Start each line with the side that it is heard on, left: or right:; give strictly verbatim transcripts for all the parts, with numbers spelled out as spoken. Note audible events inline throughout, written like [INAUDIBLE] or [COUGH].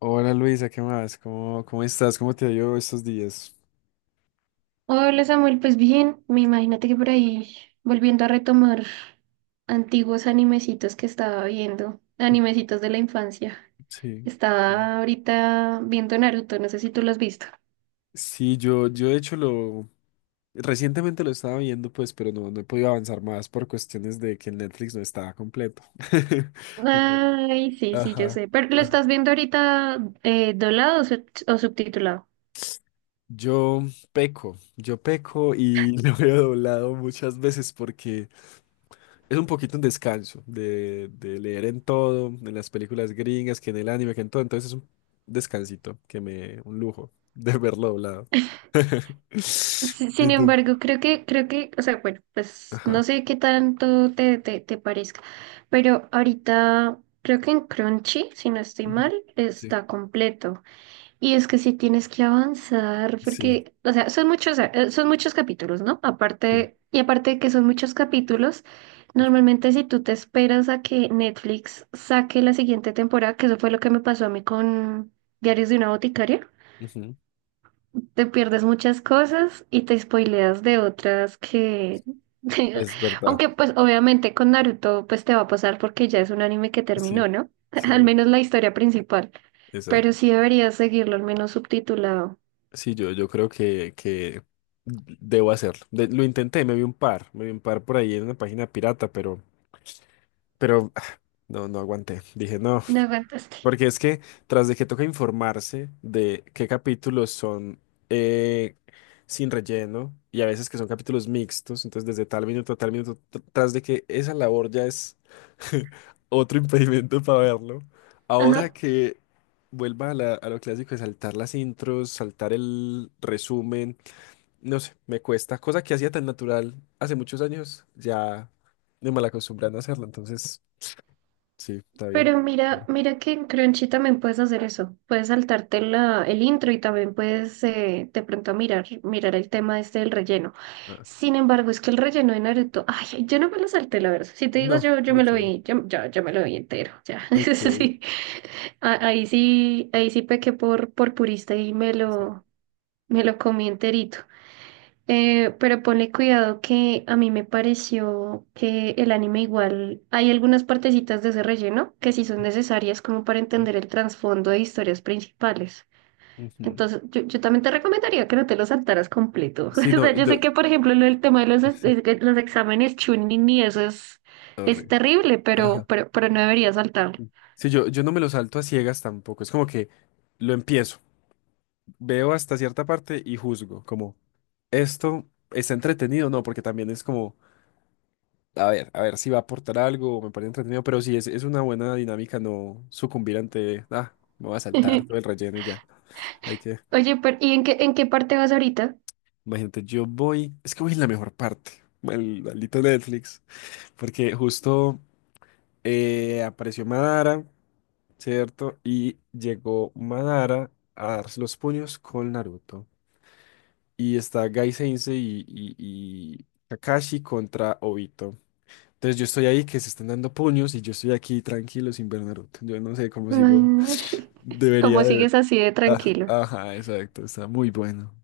left: Hola Luisa, ¿qué más? ¿Cómo, cómo estás? ¿Cómo te ha ido estos días?
right: Hola Samuel, pues bien, me imagínate que por ahí volviendo a retomar antiguos animecitos que estaba viendo, animecitos de la infancia.
left: Sí. Sí.
right: Estaba ahorita viendo Naruto, no sé si tú lo has visto.
left: Sí, yo, yo de hecho lo recientemente lo estaba viendo, pues, pero no, no he podido avanzar más por cuestiones de que el Netflix no estaba completo. [LAUGHS]
right: Ay, sí, sí, yo
left: Ajá.
right: sé, pero ¿lo
left: Ajá.
right: estás viendo ahorita eh, doblado o, sub- o subtitulado?
left: Yo peco, yo peco y [LAUGHS] lo he doblado muchas veces porque es un poquito un descanso de, de leer en todo, en las películas gringas, que en el anime, que en todo. Entonces es un descansito, que me, un lujo de [LAUGHS] verlo doblado.
right: Si- Sin
left: Y tú.
right: embargo, creo que, creo que, o sea, bueno, pues no
left: Ajá.
right: sé qué tanto te, te, te parezca, pero ahorita creo que en Crunchy, si no estoy mal,
left: Ujú. Sí.
right: está completo. Y es que sí tienes que avanzar,
left: Sí,
right: porque, o sea, son muchos, eh, son muchos capítulos, ¿no?
left: sí.
right: Aparte, y aparte de que son muchos capítulos, normalmente si tú te esperas a que Netflix saque la siguiente temporada, que eso fue lo que me pasó a mí con Diarios de una boticaria,
left: Ujú.
right: te pierdes muchas cosas y te spoileas de otras que, [LAUGHS]
left: Es verdad.
right: aunque pues obviamente con Naruto pues te va a pasar porque ya es un anime que
left: Sí,
right: terminó, ¿no? [LAUGHS] Al
left: sí,
right: menos la historia principal,
left: exacto.
right: pero sí deberías seguirlo al menos subtitulado.
left: Sí, yo, yo creo que, que debo hacerlo. De- lo intenté, me vi un par, me vi un par por ahí en una página pirata, pero, pero ah, no, no aguanté. Dije, no.
right: No aguantaste.
left: Porque es que tras de que toca informarse de qué capítulos son eh, sin relleno y a veces que son capítulos mixtos, entonces desde tal minuto a tal minuto, tr- tras de que esa labor ya es [LAUGHS] otro impedimento para verlo, ahora
right: Ajá.
left: que vuelva a, la- a lo clásico de saltar las intros, saltar el resumen, no sé, me cuesta, cosa que hacía tan natural hace muchos años, ya me mal acostumbran a no hacerlo, entonces sí, está bien.
right: Pero mira,
left: Vale.
right: mira que en Crunchy también puedes hacer eso. Puedes saltarte la, el intro y también puedes eh, de pronto mirar, mirar el tema este del relleno.
left: Ah.
right: Sin embargo, es que el relleno de Naruto, ay, yo no me lo salté, la verdad. Si te digo
left: No,
right: yo, yo me lo
left: ok.
right: vi, yo, yo, yo me lo vi entero. Ya, [LAUGHS]
left: Ok, sí,
right: sí. A- Ahí sí, ahí sí pequé por, por purista y me lo, me lo comí enterito. Eh, pero ponle cuidado que a mí me pareció que el anime igual hay algunas partecitas de ese relleno que sí son necesarias como para
left: sí.
right: entender el trasfondo de historias principales.
left: Ujú.
right: Entonces, yo, yo también te recomendaría que no te lo saltaras completo.
left: Sí,
right: [LAUGHS] O
left: no,
right: sea, yo sé
left: yo,
right: que, por ejemplo, lo del tema de los, es-
left: sí,
right: de los exámenes Chunin y eso es, es
left: horrible.
right: terrible, pero,
left: Ajá.
right: pero, pero no deberías saltarlo.
left: Sí, yo, yo no me lo salto a ciegas tampoco. Es como que lo empiezo, veo hasta cierta parte y juzgo, como esto está entretenido, o no, porque también es como, a ver, a ver si va a aportar algo, o me parece entretenido, pero sí es, es una buena dinámica no sucumbir ante, ah, me voy a saltar todo
right: [LAUGHS]
left: el relleno y ya. Hay que,
right: Oye, pero, ¿y en qué, en qué parte vas ahorita?
left: imagínate, yo voy, es que voy en la mejor parte, mal- maldito Netflix, porque justo. Eh, apareció Madara, ¿cierto? Y llegó Madara a darse los puños con Naruto. Y está Gai Sensei y, y- y Kakashi contra Obito. Entonces yo estoy ahí que se están dando puños y yo estoy aquí tranquilo sin ver Naruto. Yo no sé cómo sigo.
right: [LAUGHS]
left: [LAUGHS] Debería
right: ¿Cómo
left: de
right: sigues
left: ver.
right: así de
left: Ajá,
right: tranquilo?
left: ajá, exacto. Está muy bueno.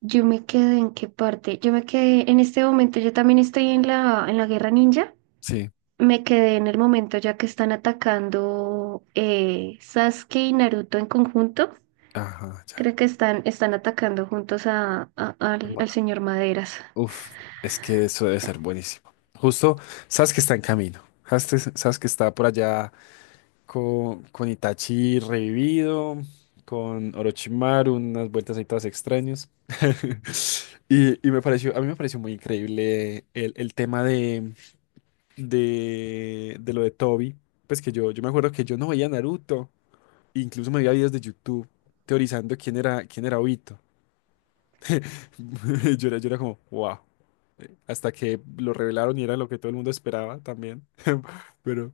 right: Yo me quedé en qué parte. Yo me quedé en este momento. Yo también estoy en la, en la guerra ninja.
left: Sí.
right: Me quedé en el momento ya que están atacando eh, Sasuke y Naruto en conjunto.
left: Ajá, ya.
right: Creo que están, están atacando juntos a, a- al, al
left: Ma-
right: señor Maderas
left: Uf, es que eso debe ser buenísimo. Justo, sabes que está en camino. Sabes sabes que está por allá con, con Itachi revivido, con Orochimaru, unas vueltas ahí todas extrañas. [LAUGHS] Y, y me pareció, a mí me pareció muy increíble el, el tema de, de, de lo de Tobi. Pues que yo, yo me acuerdo que yo no veía Naruto, incluso me veía videos de YouTube teorizando quién era, quién era Obito. [LAUGHS] Yo era, yo era como, wow. Hasta que lo revelaron y era lo que todo el mundo esperaba también. [LAUGHS] Pero,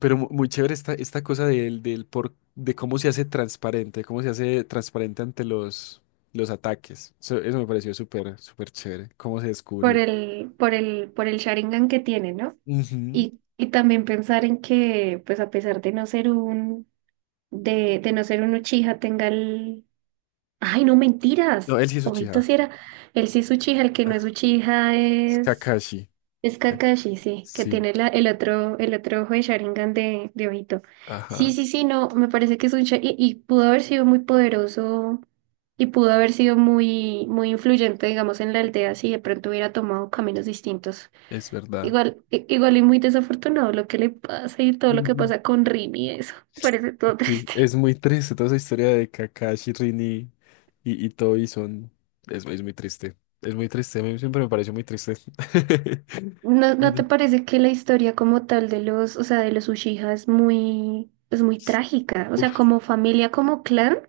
left: pero mu- muy chévere esta, esta cosa del, del por, de cómo se hace transparente, cómo se hace transparente ante los, los ataques. Eso, eso me pareció súper, súper chévere, cómo se
right: por
left: descubrió.
right: el, por el, por el Sharingan que tiene, ¿no?
left: Ujú.
right: Y, y también pensar en que, pues a pesar de no ser un, de, de no ser un Uchiha, tenga el, ay, no
left: No,
right: mentiras.
left: él sí es
right: Obito
left: Uchiha.
right: sí era. Él sí es Uchiha, el que no es
left: Ah,
right: Uchiha
left: es
right: es,
left: Kakashi.
right: es
left: Eh,
right: Kakashi, sí, que
left: Sí,
right: tiene la, el otro, el otro ojo de Sharingan de, de Obito. Sí,
left: ajá,
right: sí, sí, no, me parece que es un Uchiha y, y pudo haber sido muy poderoso y pudo haber sido muy, muy influyente, digamos, en la aldea si de pronto hubiera tomado caminos distintos.
left: es verdad.
right: Igual, i- igual y muy desafortunado lo que le pasa y todo lo que
left: Ujú.
right: pasa con Rin y eso. [LAUGHS] Me parece todo
left: Sí,
right: triste.
left: es muy triste toda esa historia de Kakashi, Rin y, y, y Tobi son... Es, es muy triste. Es muy triste. A mí siempre me pareció muy triste. [LAUGHS]
right: ¿No,
left: Y
right: no te
left: no.
right: parece que la historia como tal de los, o sea, de los Uchiha es muy, es muy trágica? O sea,
left: Uf.
right: como familia, como clan,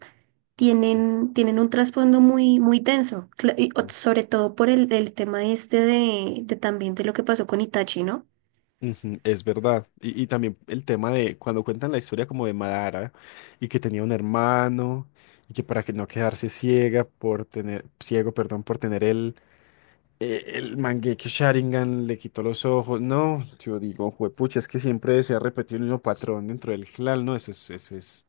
right: tienen, tienen un trasfondo muy, muy denso, Cla- y o- sobre todo por el, el tema este de, de también de lo que pasó con Itachi, ¿no?
left: Ujú, es verdad. Y, y también el tema de cuando cuentan la historia como de Madara y que tenía un hermano y que para que no quedarse ciega por tener, ciego, perdón, por tener el, eh, el Mangekyo Sharingan le quitó los ojos. No, yo digo, juepucha, es que siempre se ha repetido el mismo patrón dentro del clan, ¿no? Eso es, eso es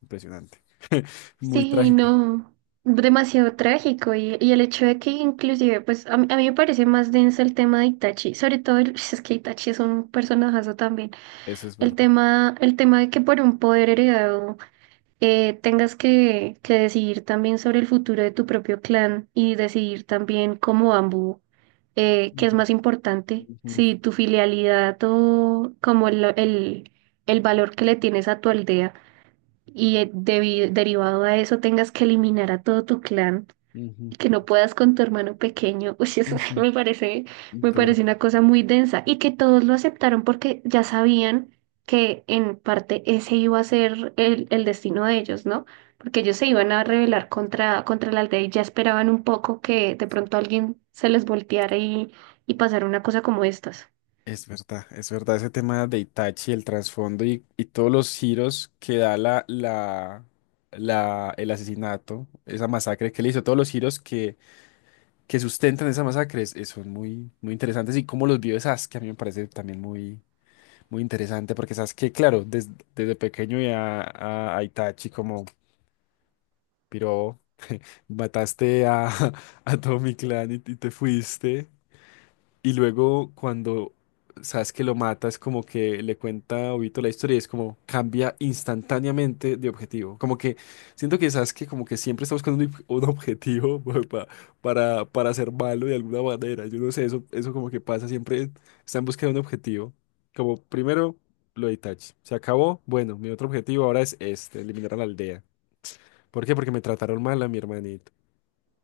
left: impresionante. [LAUGHS] Muy
right: Sí,
left: trágico.
right: no, demasiado trágico y, y el hecho de que inclusive, pues a, mí a mí me parece más denso el tema de Itachi, sobre todo el- [LAUGHS] es que Itachi es un personajazo también,
left: Eso es
right: el
left: verdad.
right: tema, el tema de que por un poder heredado eh, tengas que, que decidir también sobre el futuro de tu propio clan y decidir también como Ambu eh, qué es
left: Ujú,
right: más importante,
left: ujú,
right: si tu filialidad o como el, el, el valor que le tienes a tu aldea y eh, debi- derivado a eso tengas que eliminar a todo tu clan
left: ujú,
right: y que no puedas con tu hermano pequeño, [LAUGHS] uy, eso sí
left: ujú.
right: me parece, me
left: Duro.
right: parece una cosa muy densa y que todos lo aceptaron porque ya sabían que en parte ese iba a ser el, el destino de ellos, ¿no? Porque ellos se iban a rebelar contra, contra la aldea y ya esperaban un poco que de pronto alguien se les volteara y, y pasara una cosa como estas.
left: Es verdad, es verdad, ese tema de Itachi, el trasfondo y, y todos los giros que da la, la, la- el asesinato, esa masacre que le hizo, todos los giros que, que sustentan esa masacre es- es- son muy, muy interesantes y cómo los vive Sasuke a mí me parece también muy, muy interesante porque Sasuke, claro, des- desde pequeño ya a, a Itachi como, piro, mataste a, [LAUGHS] a todo mi clan y, y te fuiste. Y luego cuando sabes que lo mata, es como que le cuenta a Obito la historia y es como cambia instantáneamente de objetivo. Como que siento que sabes que como que siempre está buscando un, ob- un objetivo [LAUGHS] pa- para, para ser malo de alguna manera. Yo no sé, eso, eso como que pasa, siempre está en busca de un objetivo. Como primero lo de Itachi. Se acabó, bueno, mi otro objetivo ahora es este, eliminar a la aldea. ¿Por qué? Porque me trataron mal a mi hermanito.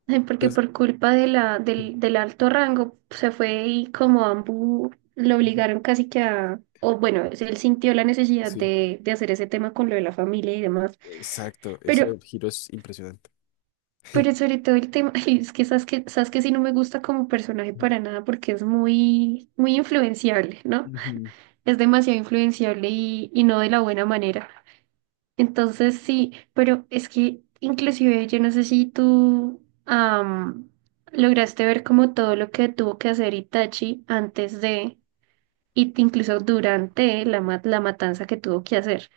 right: Ay, porque
left: Entonces.
right: por culpa de la, del, del alto rango se fue y como Ambu lo
left: Ujú.
right: obligaron casi que a, o bueno, él sintió la necesidad
left: Sí.
right: de, de hacer ese tema con lo de la familia y demás,
left: Exacto, ese
right: pero,
left: giro es impresionante.
right: pero
left: [LAUGHS]
right: sobre todo el tema, [LAUGHS] ay, es que sabes que, sabes que sí no me gusta como personaje para nada porque es muy, muy influenciable, ¿no?
left: Ujú.
right: Es demasiado influenciable y, y no de la buena manera. Entonces sí, pero es que inclusive yo no sé si tú am, lograste ver como todo lo que tuvo que hacer Itachi antes de, y incluso durante la, ma- la matanza que tuvo que hacer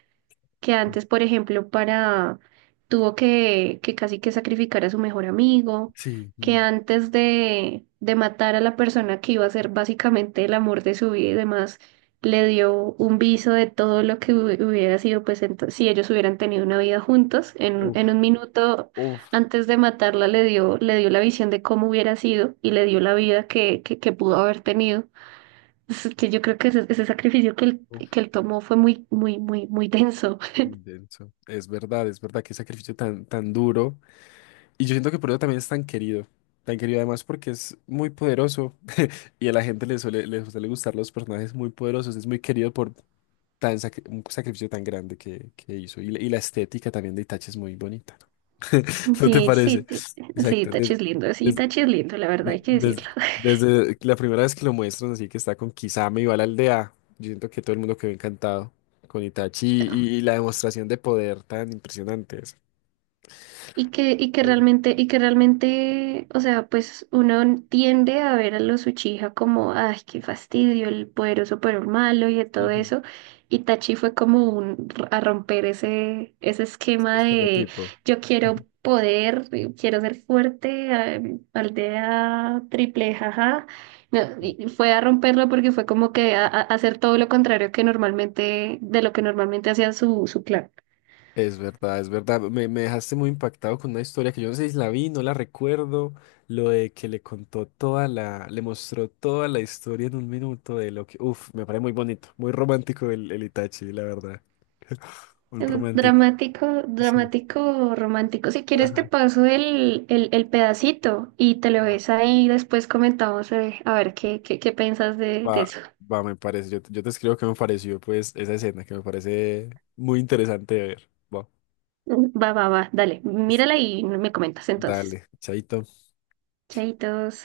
right: que antes, por ejemplo, para tuvo que, que casi que sacrificar a su mejor amigo,
left: Sí,
right: que
left: mm,
right: antes de, de matar a la persona que iba a ser básicamente el amor de su vida y demás, le dio un viso de todo lo que hu- hubiera sido, pues ento- si ellos hubieran tenido una vida juntos, en, en
left: uf,
right: un minuto
left: uf,
right: antes de matarla le dio, le dio la visión de cómo hubiera sido y le dio la vida que, que, que pudo haber tenido. Es que yo creo que ese, ese sacrificio que él, que
left: uf,
right: él tomó fue muy, muy, muy, muy denso.
left: muy denso. Es verdad, es verdad, que sacrificio tan, tan duro. Y yo siento que por eso también es tan querido. Tan querido además porque es muy poderoso y a la gente le suele, le suele gustar los personajes muy poderosos. Es muy querido por tan sacri- un sacrificio tan grande que, que hizo. Y, la y la estética también de Itachi es muy bonita, ¿no? [LAUGHS] ¿No te
right: Sí, sí,
left: parece?
right: te- sí,
left: Exacto.
right: Tachi
left: des-
right: es lindo, sí,
left: des-
right: Tachi es lindo, la verdad
left: De-
right: hay que
left: des-
right: decirlo. [LAUGHS]
left: Desde la primera vez que lo muestran, así que está con Kisame y va a la aldea, yo siento que todo el mundo quedó encantado con Itachi y, y la demostración de poder tan impresionante. Esa.
right: Y que, y que
left: Sí.
right: realmente, y que realmente, o sea, pues uno tiende a ver a los Uchiha como, ay, qué fastidio, el poderoso pero el malo y de todo
left: Ujú.
right: eso. Y Tachi fue como un, a romper ese, ese esquema de
left: Estereotipo.
right: yo quiero poder, eh, quiero ser fuerte, ah, aldea triple, jaja. No,
left: Mm.
right: y fue a romperlo porque fue como que a, a- a hacer todo lo contrario que normalmente, de lo que normalmente hacía su, su clan.
left: Es verdad, es verdad. Me, me dejaste muy impactado con una historia que yo no sé si la vi, no la recuerdo. Lo de que le contó toda la, le mostró toda la historia en un minuto de lo que, uf, me parece muy bonito, muy romántico el, el Itachi, la verdad. [LAUGHS] Un
right: Eh,
left: romántico.
right: Dramático,
left: Sí.
right: dramático, romántico. Si quieres te
left: Ajá.
right: paso el, el, el pedacito y te lo ves ahí y después comentamos eh, a ver qué, qué, qué piensas de, de
left: Va,
right: eso.
left: va, me parece. Yo, te- yo te escribo qué me pareció, pues, esa escena que me parece muy interesante de ver. Va,
right: [LAUGHS] Va, va, va, dale,
left: está-
right: mírala y me comentas entonces.
left: dale, chaito.
right: Chaitos.